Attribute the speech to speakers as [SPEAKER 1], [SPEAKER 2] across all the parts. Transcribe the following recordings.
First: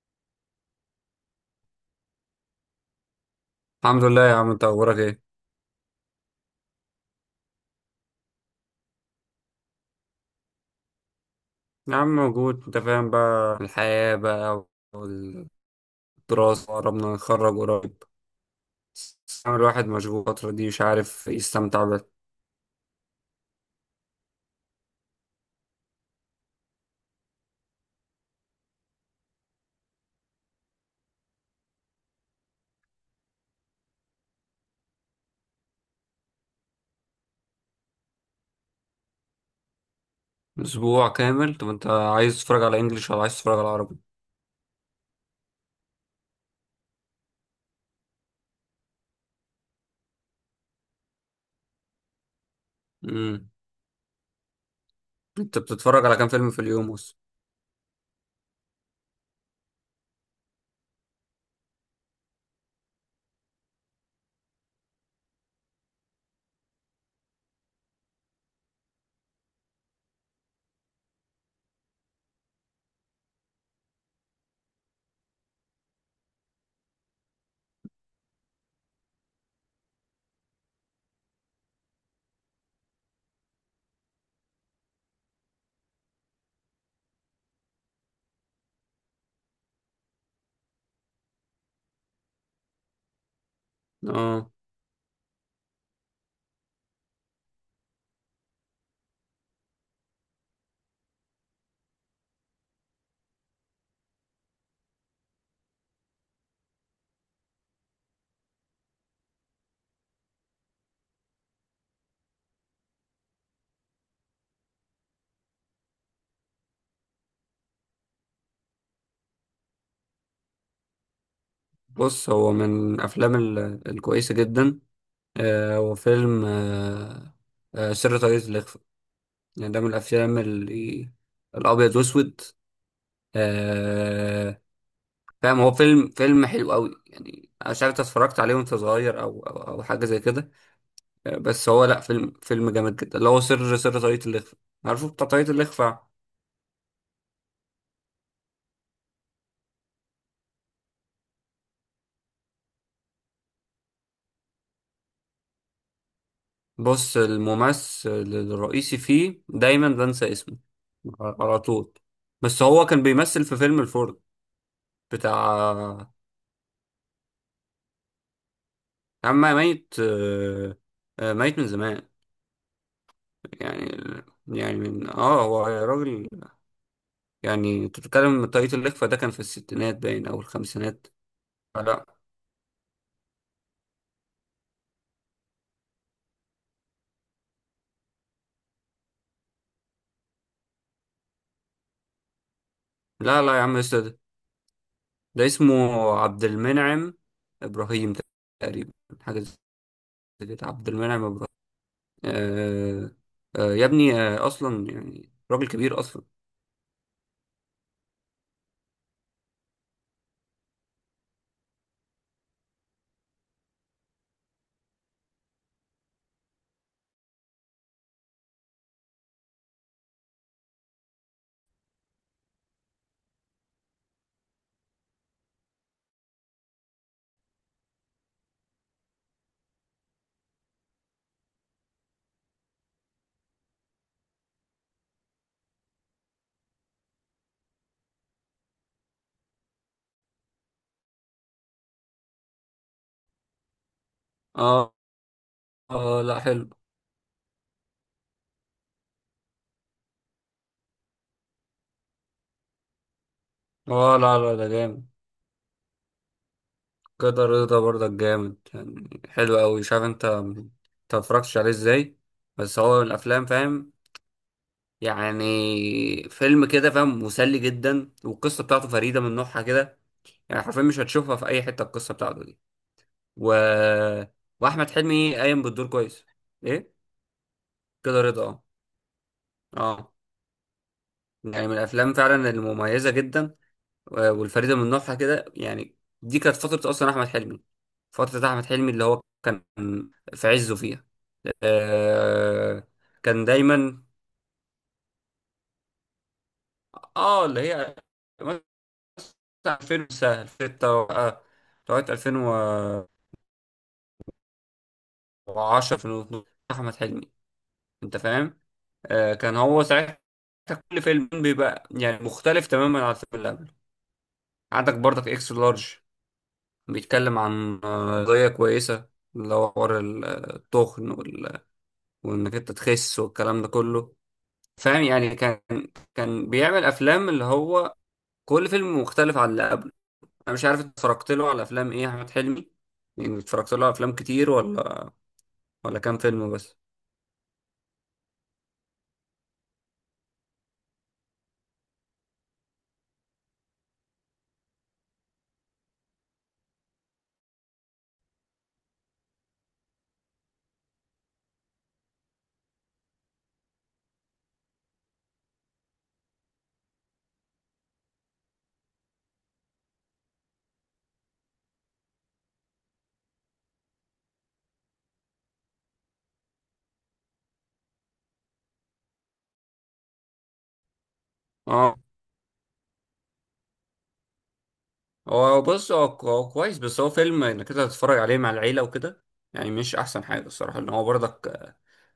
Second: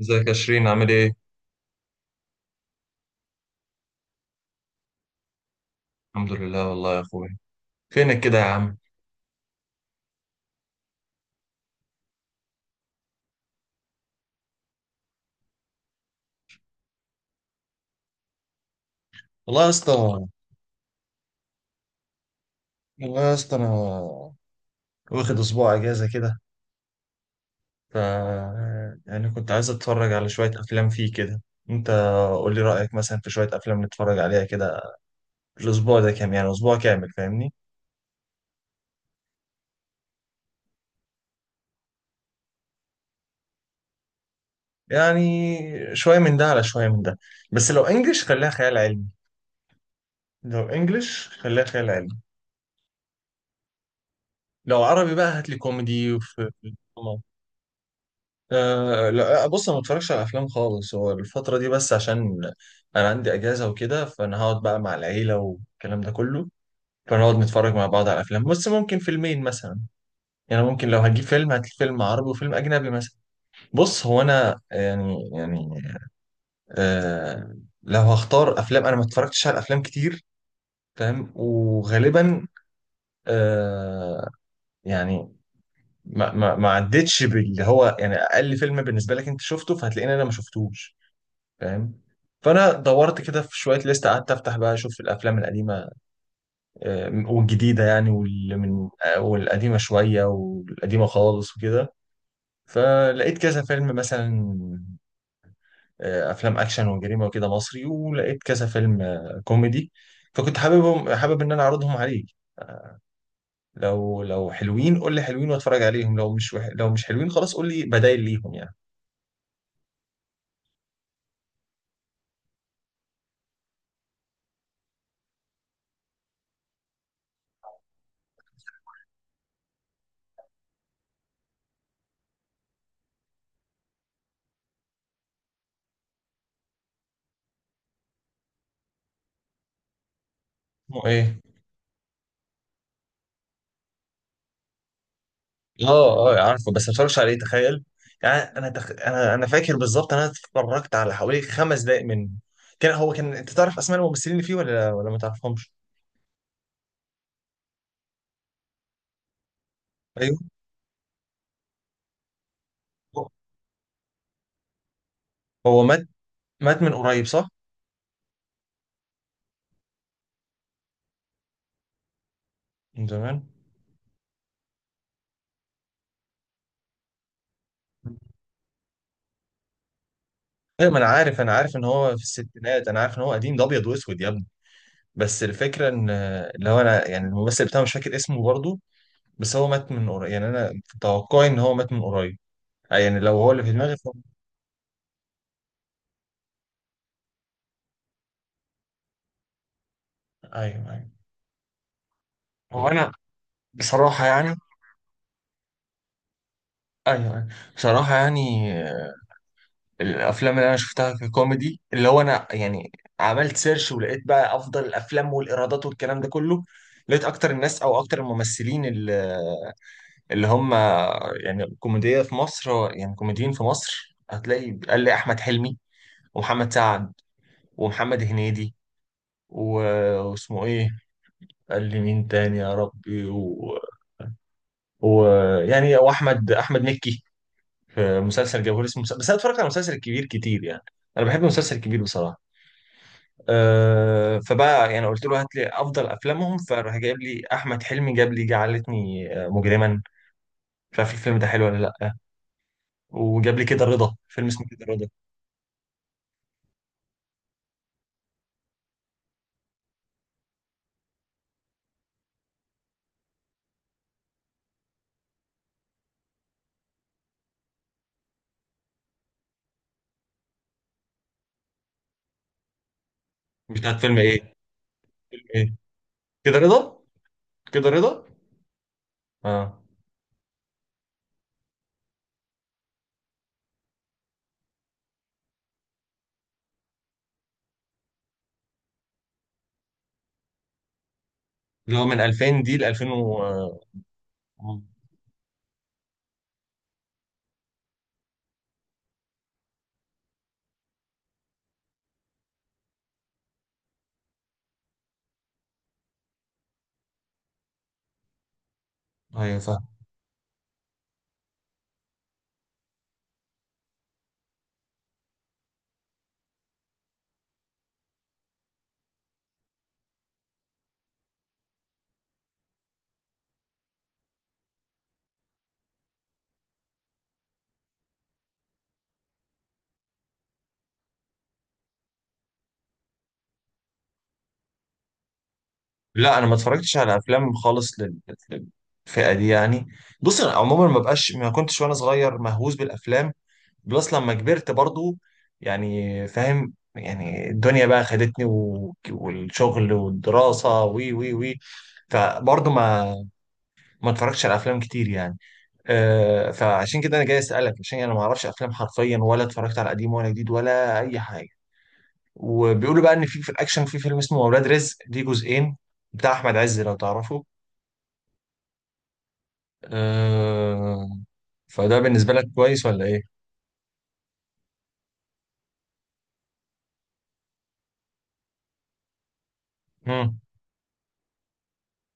[SPEAKER 1] ازيك يا شيرين عامل ايه؟
[SPEAKER 2] الحمد لله يا عم، انت اخبارك ايه؟
[SPEAKER 1] الحمد لله والله يا اخويا. فينك كده يا عم؟
[SPEAKER 2] يا عم موجود، انت فاهم بقى الحياة بقى والدراسة. قربنا نتخرج قريب، بس عم
[SPEAKER 1] والله يا
[SPEAKER 2] الواحد
[SPEAKER 1] اسطى.
[SPEAKER 2] مشغول الفترة دي، مش عارف يستمتع بقى.
[SPEAKER 1] والله يا اسطى انا واخد اسبوع اجازة كده. ف يعني كنت عايز اتفرج على شوية افلام فيه كده. انت قول لي رأيك مثلا في شوية افلام نتفرج عليها كده الاسبوع ده، كام يعني، اسبوع كامل فاهمني؟
[SPEAKER 2] اسبوع كامل؟ طب انت عايز تتفرج على انجليش ولا عايز تتفرج على عربي؟
[SPEAKER 1] يعني شوية من ده على شوية من ده، بس لو انجلش خليها خيال علمي. لو انجلش خليها خيال علمي.
[SPEAKER 2] امم
[SPEAKER 1] لو عربي بقى هات لي
[SPEAKER 2] انت بتتفرج
[SPEAKER 1] كوميدي
[SPEAKER 2] على كام
[SPEAKER 1] وفي.
[SPEAKER 2] فيلم في اليوم اصلا؟
[SPEAKER 1] أه لا آه، بص، انا ما بتفرجش على افلام خالص، هو الفتره دي بس عشان انا عندي اجازه وكده، فانا هقعد بقى مع العيله والكلام ده كله، فنقعد نتفرج مع بعض على افلام، بس ممكن فيلمين مثلا. يعني ممكن لو هجيب فيلم هات فيلم عربي وفيلم اجنبي مثلا. بص هو انا يعني، أه لو هختار افلام انا ما اتفرجتش على افلام كتير، فاهم، وغالبا أه يعني ما عدتش باللي هو يعني اقل فيلم بالنسبه لك انت شفته فهتلاقيني انا ما شفتوش، فاهم. فانا دورت كده في شويه ليست، قعدت
[SPEAKER 2] اه،
[SPEAKER 1] افتح بقى اشوف الافلام القديمه والجديده، يعني واللي من آه، والقديمه شويه والقديمه خالص وكده. فلقيت كذا فيلم مثلا افلام اكشن وجريمه وكده مصري، ولقيت كذا فيلم كوميدي. فكنت حابب ان انا اعرضهم عليك. لو لو حلوين قول لي حلوين واتفرج عليهم، لو مش وح... لو مش حلوين خلاص قول لي بدايل ليهم يعني.
[SPEAKER 2] بص، هو من الافلام الكويسة جدا. هو فيلم، سر طريقة الإخفاء. يعني ده من الافلام اللي الابيض واسود. آه، فاهم، هو فيلم حلو قوي، يعني انا مش عارف انت اتفرجت عليه وانت صغير أو حاجه زي كده.
[SPEAKER 1] اسمه ايه؟
[SPEAKER 2] بس هو، لا، فيلم جامد جدا، اللي هو سر طاقية الإخفاء. عارفه بتاع طاقية
[SPEAKER 1] اه
[SPEAKER 2] الإخفاء؟
[SPEAKER 1] اه عارفه، بس ما اتفرجش عليه تخيل. يعني انا فاكر بالظبط انا اتفرجت على حوالي خمس دقائق منه. كان هو كان، انت تعرف اسماء الممثلين اللي فيه ولا ما تعرفهمش؟
[SPEAKER 2] بص، الممثل الرئيسي فيه دايما بنسى
[SPEAKER 1] ايوه.
[SPEAKER 2] اسمه على طول، بس هو كان بيمثل في فيلم الفرد
[SPEAKER 1] هو مات،
[SPEAKER 2] بتاع.
[SPEAKER 1] مات من قريب صح؟
[SPEAKER 2] يا عم ميت، ميت من زمان.
[SPEAKER 1] من زمان؟
[SPEAKER 2] يعني، يعني من اه، هو راجل، يعني انت بتتكلم طاقية الإخفاء ده كان في الستينات باين او
[SPEAKER 1] ايوه ما انا
[SPEAKER 2] الخمسينات.
[SPEAKER 1] عارف، انا عارف ان
[SPEAKER 2] لا
[SPEAKER 1] هو في الستينات، انا عارف ان هو قديم، ده ابيض واسود يا ابني. بس الفكره ان اللي هو انا، يعني الممثل بتاعه مش فاكر اسمه برضه. بس هو مات من قريب، يعني انا في توقعي ان هو مات من قريب. يعني لو
[SPEAKER 2] لا
[SPEAKER 1] هو
[SPEAKER 2] لا
[SPEAKER 1] اللي
[SPEAKER 2] يا
[SPEAKER 1] في
[SPEAKER 2] عم
[SPEAKER 1] دماغي ف...
[SPEAKER 2] استاذ، ده اسمه عبد المنعم ابراهيم تقريبا، حاجه زي كده، عبد
[SPEAKER 1] ايوه.
[SPEAKER 2] المنعم ابراهيم.
[SPEAKER 1] هو
[SPEAKER 2] آه،
[SPEAKER 1] انا
[SPEAKER 2] آه يا ابني،
[SPEAKER 1] بصراحه
[SPEAKER 2] آه،
[SPEAKER 1] يعني،
[SPEAKER 2] اصلا يعني راجل كبير اصلا.
[SPEAKER 1] ايوه أيوة. بصراحه يعني الافلام اللي انا شفتها ككوميدي، اللي هو انا يعني عملت سيرش ولقيت بقى افضل الافلام والايرادات والكلام ده كله. لقيت اكتر الناس، او اكتر الممثلين اللي اللي هم يعني كوميديا في مصر، يعني كوميديين في مصر، هتلاقي قال لي احمد حلمي ومحمد سعد ومحمد هنيدي و- واسمه ايه، قال لي مين تاني يا ربي ويعني يعني واحمد مكي. في مسلسل جوهري اسمه مسلسل، بس انا اتفرجت على مسلسل الكبير كتير يعني، انا بحب المسلسل الكبير بصراحه. فبقى
[SPEAKER 2] اه
[SPEAKER 1] يعني قلت له هات لي افضل
[SPEAKER 2] اه، لا،
[SPEAKER 1] افلامهم،
[SPEAKER 2] حلو.
[SPEAKER 1] فراح جايب لي احمد حلمي، جاب لي جعلتني مجرما. مش عارف الفيلم ده حلو ولا لا. وجاب لي كده رضا،
[SPEAKER 2] اه، لا
[SPEAKER 1] فيلم
[SPEAKER 2] لا،
[SPEAKER 1] اسمه
[SPEAKER 2] ده
[SPEAKER 1] كده
[SPEAKER 2] جامد.
[SPEAKER 1] رضا.
[SPEAKER 2] كده رضا برضك جامد، يعني حلو قوي. شايف؟ انت انت متفرجتش عليه ازاي؟ بس هو من الافلام، فاهم، يعني فيلم كده، فاهم، مسلي جدا والقصه بتاعته فريده من نوعها كده. يعني حرفيا مش هتشوفها في اي حته، القصه بتاعته دي. و...
[SPEAKER 1] مش عارف فيلم ايه؟
[SPEAKER 2] واحمد حلمي
[SPEAKER 1] فيلم
[SPEAKER 2] قايم
[SPEAKER 1] ايه؟
[SPEAKER 2] بالدور كويس.
[SPEAKER 1] كده
[SPEAKER 2] ايه؟
[SPEAKER 1] رضا. كده
[SPEAKER 2] كده
[SPEAKER 1] رضا.
[SPEAKER 2] رضا.
[SPEAKER 1] اه.
[SPEAKER 2] اه اه، يعني من الافلام فعلا المميزه جدا والفريده من نوعها كده يعني. دي كانت فتره اصلا احمد حلمي، فتره احمد حلمي اللي هو كان في عزه فيها.
[SPEAKER 1] اللي هو من 2000 دي ل
[SPEAKER 2] آه،
[SPEAKER 1] 2000 و...
[SPEAKER 2] كان
[SPEAKER 1] آه،
[SPEAKER 2] دايما، اه اللي هي مثلا 2006 لغايه 2010، 2012، احمد حلمي، انت فاهم؟ كان
[SPEAKER 1] ايوه
[SPEAKER 2] هو
[SPEAKER 1] فاهم.
[SPEAKER 2] ساعتها كل فيلم بيبقى يعني مختلف تماما عن الفيلم اللي قبله. عندك برضك اكس لارج، بيتكلم عن قضية كويسة اللي هو حوار التخن وانك انت تخس والكلام ده كله. فاهم يعني؟ كان، كان بيعمل افلام اللي هو كل فيلم مختلف عن اللي قبله. انا مش عارف انت اتفرجت له على افلام ايه يا احمد حلمي، يعني اتفرجت له على افلام كتير ولا، ولا كام
[SPEAKER 1] لا انا
[SPEAKER 2] فيلم
[SPEAKER 1] ما
[SPEAKER 2] بس؟
[SPEAKER 1] اتفرجتش على افلام خالص للفئه دي يعني. بص انا عموما ما بقاش، ما كنتش وانا صغير مهووس بالافلام، بلس لما كبرت برضو يعني، فاهم؟ يعني الدنيا بقى خدتني والشغل والدراسة وي وي وي فبرضه ما اتفرجتش على افلام كتير يعني. فعشان كده انا جاي اسالك عشان انا ما اعرفش افلام حرفيا، ولا اتفرجت على قديم ولا جديد ولا اي حاجه. وبيقولوا بقى ان في الاكشن في فيلم اسمه اولاد رزق، ليه جزئين، بتاع احمد عز لو تعرفه. أه
[SPEAKER 2] اه،
[SPEAKER 1] فده بالنسبه لك كويس ولا ايه؟
[SPEAKER 2] هو بص، هو كويس، بس هو فيلم انك انت تتفرج عليه مع العيلة وكده. يعني مش احسن
[SPEAKER 1] مم.
[SPEAKER 2] حاجة الصراحة، ان هو برضك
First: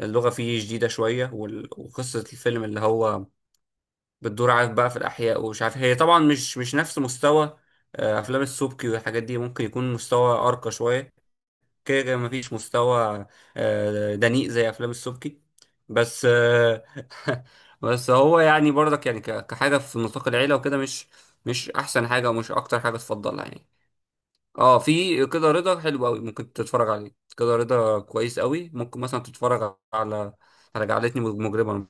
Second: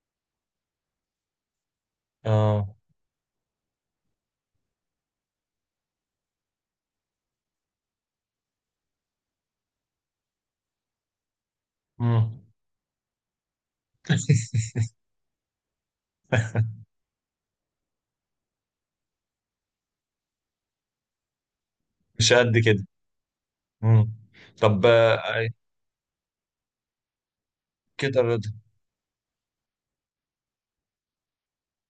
[SPEAKER 2] اللغة فيه جديدة شوية وقصة الفيلم
[SPEAKER 1] اه.
[SPEAKER 2] اللي هو بتدور، عارف بقى، في الاحياء، ومش عارف هي طبعا، مش نفس مستوى افلام السبكي والحاجات دي. ممكن يكون مستوى ارقى شوية، كده كده
[SPEAKER 1] مم.
[SPEAKER 2] مفيش مستوى دنيء زي افلام السبكي، بس بس هو يعني برضك يعني كحاجة في نطاق العيلة وكده، مش مش احسن حاجة
[SPEAKER 1] مش
[SPEAKER 2] ومش
[SPEAKER 1] قد
[SPEAKER 2] اكتر
[SPEAKER 1] كده.
[SPEAKER 2] حاجة تفضلها يعني.
[SPEAKER 1] مم.
[SPEAKER 2] اه،
[SPEAKER 1] طب
[SPEAKER 2] في كده رضا حلو قوي ممكن تتفرج عليه. كده رضا
[SPEAKER 1] كده
[SPEAKER 2] كويس
[SPEAKER 1] رضا.
[SPEAKER 2] قوي. ممكن مثلا تتفرج على، على جعلتني مجرما،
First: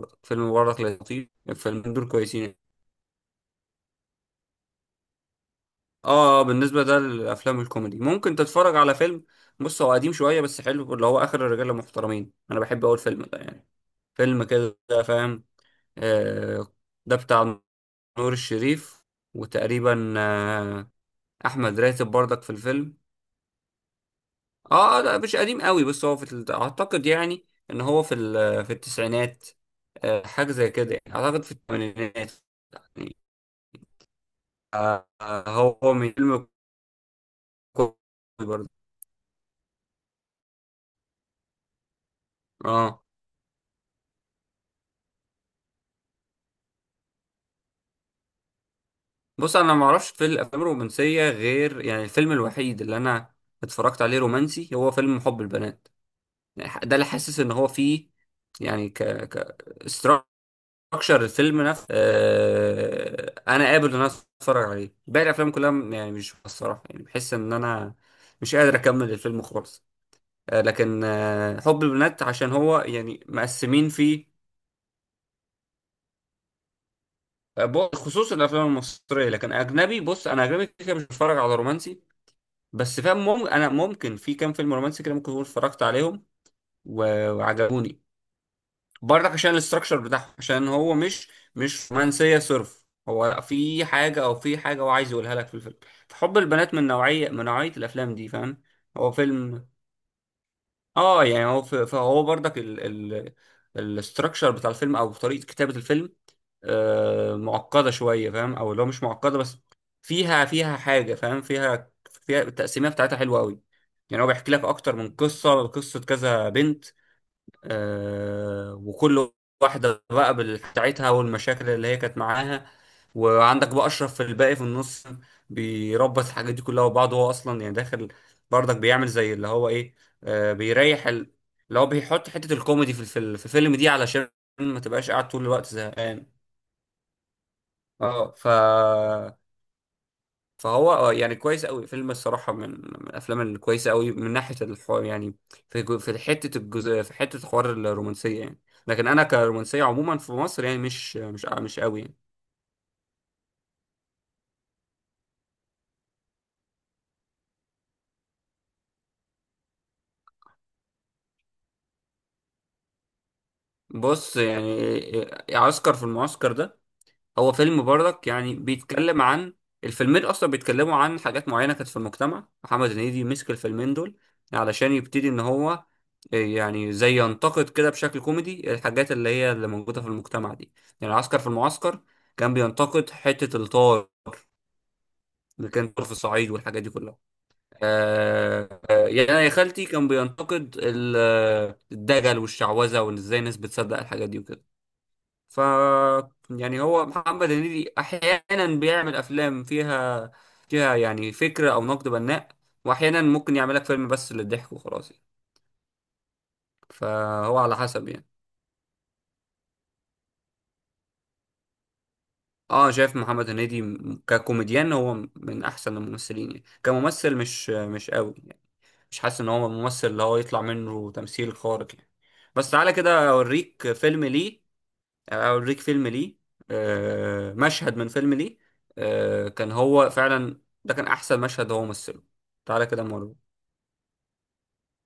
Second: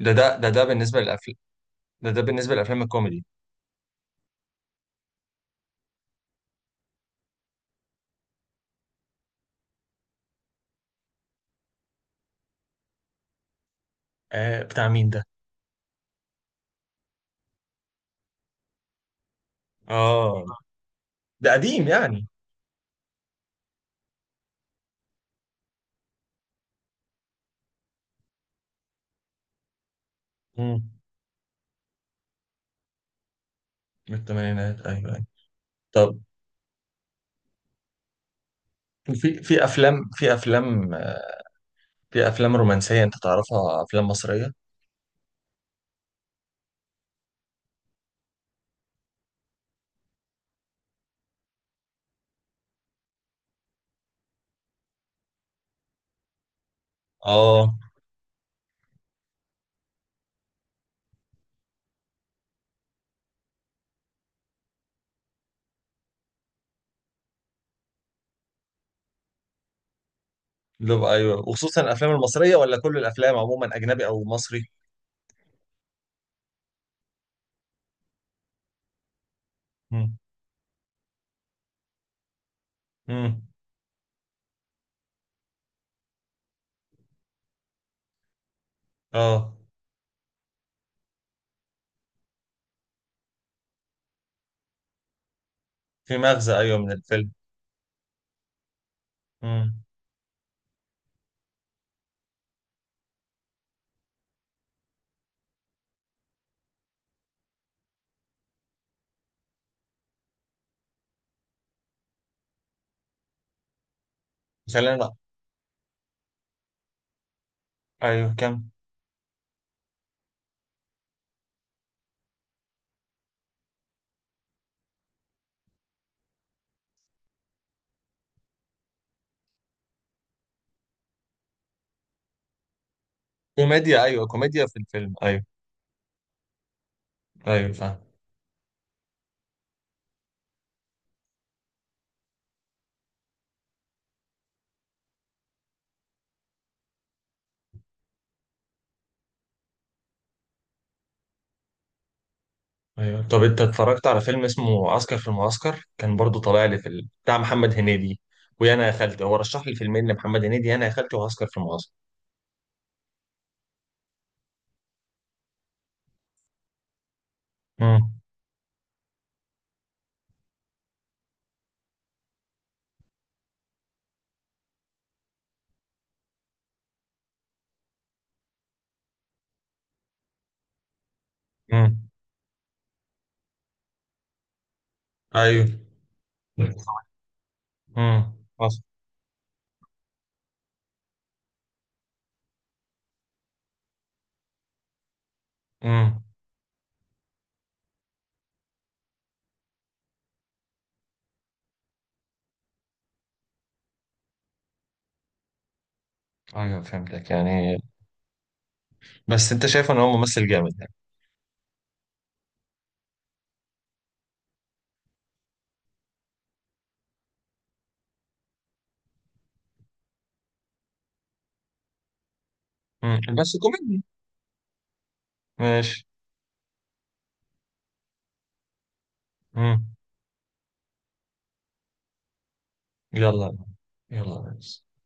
[SPEAKER 1] ده ده ده
[SPEAKER 2] فيلم
[SPEAKER 1] ده
[SPEAKER 2] مبارك
[SPEAKER 1] بالنسبة
[SPEAKER 2] لطيف.
[SPEAKER 1] للأفلام.
[SPEAKER 2] الفيلمين دول
[SPEAKER 1] ده
[SPEAKER 2] كويسين.
[SPEAKER 1] بالنسبة للأفلام الكوميدي.
[SPEAKER 2] اه بالنسبه ده للافلام الكوميدي. ممكن تتفرج على فيلم، بص هو قديم شويه بس حلو، اللي هو اخر الرجاله المحترمين. انا بحب اول فيلم ده يعني، فيلم
[SPEAKER 1] آه
[SPEAKER 2] كده،
[SPEAKER 1] بتاع مين ده؟
[SPEAKER 2] فاهم. آه، ده بتاع نور الشريف، وتقريبا
[SPEAKER 1] اه
[SPEAKER 2] آه،
[SPEAKER 1] ده
[SPEAKER 2] احمد
[SPEAKER 1] قديم
[SPEAKER 2] راتب
[SPEAKER 1] يعني؟
[SPEAKER 2] برضك في الفيلم. اه، لا مش قديم قوي، بس هو في اعتقد يعني ان هو في في التسعينات، حاجه زي
[SPEAKER 1] امم.
[SPEAKER 2] كده يعني. اعتقد في الثمانينات يعني.
[SPEAKER 1] من الثمانينات،
[SPEAKER 2] آه،
[SPEAKER 1] ايوه ايوه.
[SPEAKER 2] آه، هو من
[SPEAKER 1] طب
[SPEAKER 2] فيلم كوري برضه.
[SPEAKER 1] في في افلام في افلام
[SPEAKER 2] اه
[SPEAKER 1] رومانسيه انت تعرفها، افلام مصريه؟
[SPEAKER 2] بص، انا ما اعرفش في الافلام الرومانسيه غير يعني الفيلم الوحيد اللي انا اتفرجت عليه رومانسي، هو فيلم حب البنات. يعني ده اللي حاسس ان هو
[SPEAKER 1] اه.
[SPEAKER 2] فيه يعني ك ك اكشر الفيلم نفسه انا قابل ان انا اتفرج عليه، باقي الافلام كلها يعني مش، الصراحه يعني بحس ان انا مش قادر اكمل الفيلم خالص.
[SPEAKER 1] لب
[SPEAKER 2] لكن
[SPEAKER 1] ايوه، وخصوصا
[SPEAKER 2] حب
[SPEAKER 1] الافلام
[SPEAKER 2] البنات عشان
[SPEAKER 1] المصريه،
[SPEAKER 2] هو
[SPEAKER 1] ولا كل
[SPEAKER 2] يعني
[SPEAKER 1] الافلام عموما
[SPEAKER 2] مقسمين
[SPEAKER 1] اجنبي او
[SPEAKER 2] فيه.
[SPEAKER 1] مصري؟
[SPEAKER 2] خصوصا الافلام المصريه، لكن اجنبي،
[SPEAKER 1] امم.
[SPEAKER 2] بص انا اجنبي كده كده مش بتفرج على رومانسي، بس فاهم.
[SPEAKER 1] امم.
[SPEAKER 2] انا ممكن في كام فيلم رومانسي كده ممكن اكون اتفرجت عليهم وعجبوني، برضك عشان
[SPEAKER 1] اه
[SPEAKER 2] الاستراكشر بتاعهم، عشان هو مش، مش رومانسيه صرف، هو في حاجه، او في حاجه هو عايز يقولها لك في الفيلم.
[SPEAKER 1] في
[SPEAKER 2] فحب
[SPEAKER 1] مغزى،
[SPEAKER 2] البنات
[SPEAKER 1] ايوه
[SPEAKER 2] من
[SPEAKER 1] من
[SPEAKER 2] نوعيه،
[SPEAKER 1] الفيلم.
[SPEAKER 2] من نوعيه الافلام دي، فاهم؟ هو فيلم،
[SPEAKER 1] امم.
[SPEAKER 2] اه يعني هو فهو برضك ال الاستراكشر بتاع الفيلم او طريقه كتابه الفيلم آه معقده شويه، فاهم، او لو مش معقده بس فيها، فيها حاجه، فاهم، فيها، فيها التقسيميه بتاعتها حلوه قوي. يعني هو بيحكي لك اكتر
[SPEAKER 1] خلينا،
[SPEAKER 2] من قصه، قصه كذا بنت،
[SPEAKER 1] ايوه كم.
[SPEAKER 2] وكل واحدة بقى بتاعتها والمشاكل اللي هي كانت معاها، وعندك بقى أشرف في الباقي في النص، بيربط الحاجات دي كلها وبعض. هو أصلا يعني داخل برضك بيعمل زي اللي هو إيه، بيريح اللي هو بيحط حتة الكوميدي في الفيلم، في الفيلم دي،
[SPEAKER 1] كوميديا، ايوه
[SPEAKER 2] علشان
[SPEAKER 1] كوميديا في
[SPEAKER 2] ما تبقاش
[SPEAKER 1] الفيلم،
[SPEAKER 2] قاعد طول
[SPEAKER 1] ايوه.
[SPEAKER 2] الوقت زهقان.
[SPEAKER 1] ايوه فاهم.
[SPEAKER 2] اه، فهو يعني كويس قوي فيلم الصراحه، من من الافلام الكويسه قوي من ناحيه الحوار يعني، في في حته الجزء، في حته حوار الرومانسيه يعني. لكن انا كرومانسيه عموما في مصر يعني مش قوي يعني.
[SPEAKER 1] ايوه طب انت اتفرجت على فيلم اسمه عسكر في المعسكر؟ كان برضو طالع لي في ال... بتاع محمد هنيدي، ويا انا يا خالتي. هو رشح لي فيلمين لمحمد هنيدي، يا انا يا خالتي وعسكر في المعسكر.
[SPEAKER 2] بص يعني عسكر في المعسكر ده، هو فيلم
[SPEAKER 1] امم.
[SPEAKER 2] برضك يعني بيتكلم عن، الفيلمين اصلا بيتكلموا عن حاجات معينه كانت في المجتمع، محمد هنيدي مسك الفيلمين دول علشان يبتدي ان هو إيه، يعني زي ينتقد كده بشكل كوميدي الحاجات اللي هي اللي موجوده في المجتمع دي. يعني عسكر في المعسكر
[SPEAKER 1] امم.
[SPEAKER 2] كان بينتقد حته الطار
[SPEAKER 1] ايوه.
[SPEAKER 2] اللي كان في الصعيد والحاجات دي كلها.
[SPEAKER 1] امم.
[SPEAKER 2] آه،
[SPEAKER 1] حصل.
[SPEAKER 2] يعني أنا يا خالتي كان بينتقد الدجل والشعوذه، وان ازاي الناس بتصدق الحاجات دي وكده. ف
[SPEAKER 1] امم.
[SPEAKER 2] يعني هو محمد هنيدي احيانا بيعمل افلام فيها، فيها يعني فكره او نقد بناء، واحيانا ممكن يعمل لك فيلم بس للضحك وخلاص يعني.
[SPEAKER 1] ايوه فهمتك
[SPEAKER 2] فهو
[SPEAKER 1] يعني.
[SPEAKER 2] على حسب يعني.
[SPEAKER 1] بس انت شايف ان هو ممثل جامد يعني؟
[SPEAKER 2] اه، شايف محمد هنيدي ككوميديان هو من احسن الممثلين، يعني كممثل مش مش قوي يعني، مش حاسس ان هو ممثل اللي هو يطلع منه تمثيل خارق يعني. بس تعالى
[SPEAKER 1] امم.
[SPEAKER 2] كده
[SPEAKER 1] بس
[SPEAKER 2] اوريك
[SPEAKER 1] كوميدي.
[SPEAKER 2] فيلم ليه، اوريك
[SPEAKER 1] ماشي.
[SPEAKER 2] فيلم ليه، مشهد من فيلم ليه. كان
[SPEAKER 1] امم.
[SPEAKER 2] هو فعلا ده كان احسن مشهد هو مثله. تعالى كده مرة.
[SPEAKER 1] يلا. يلا بس.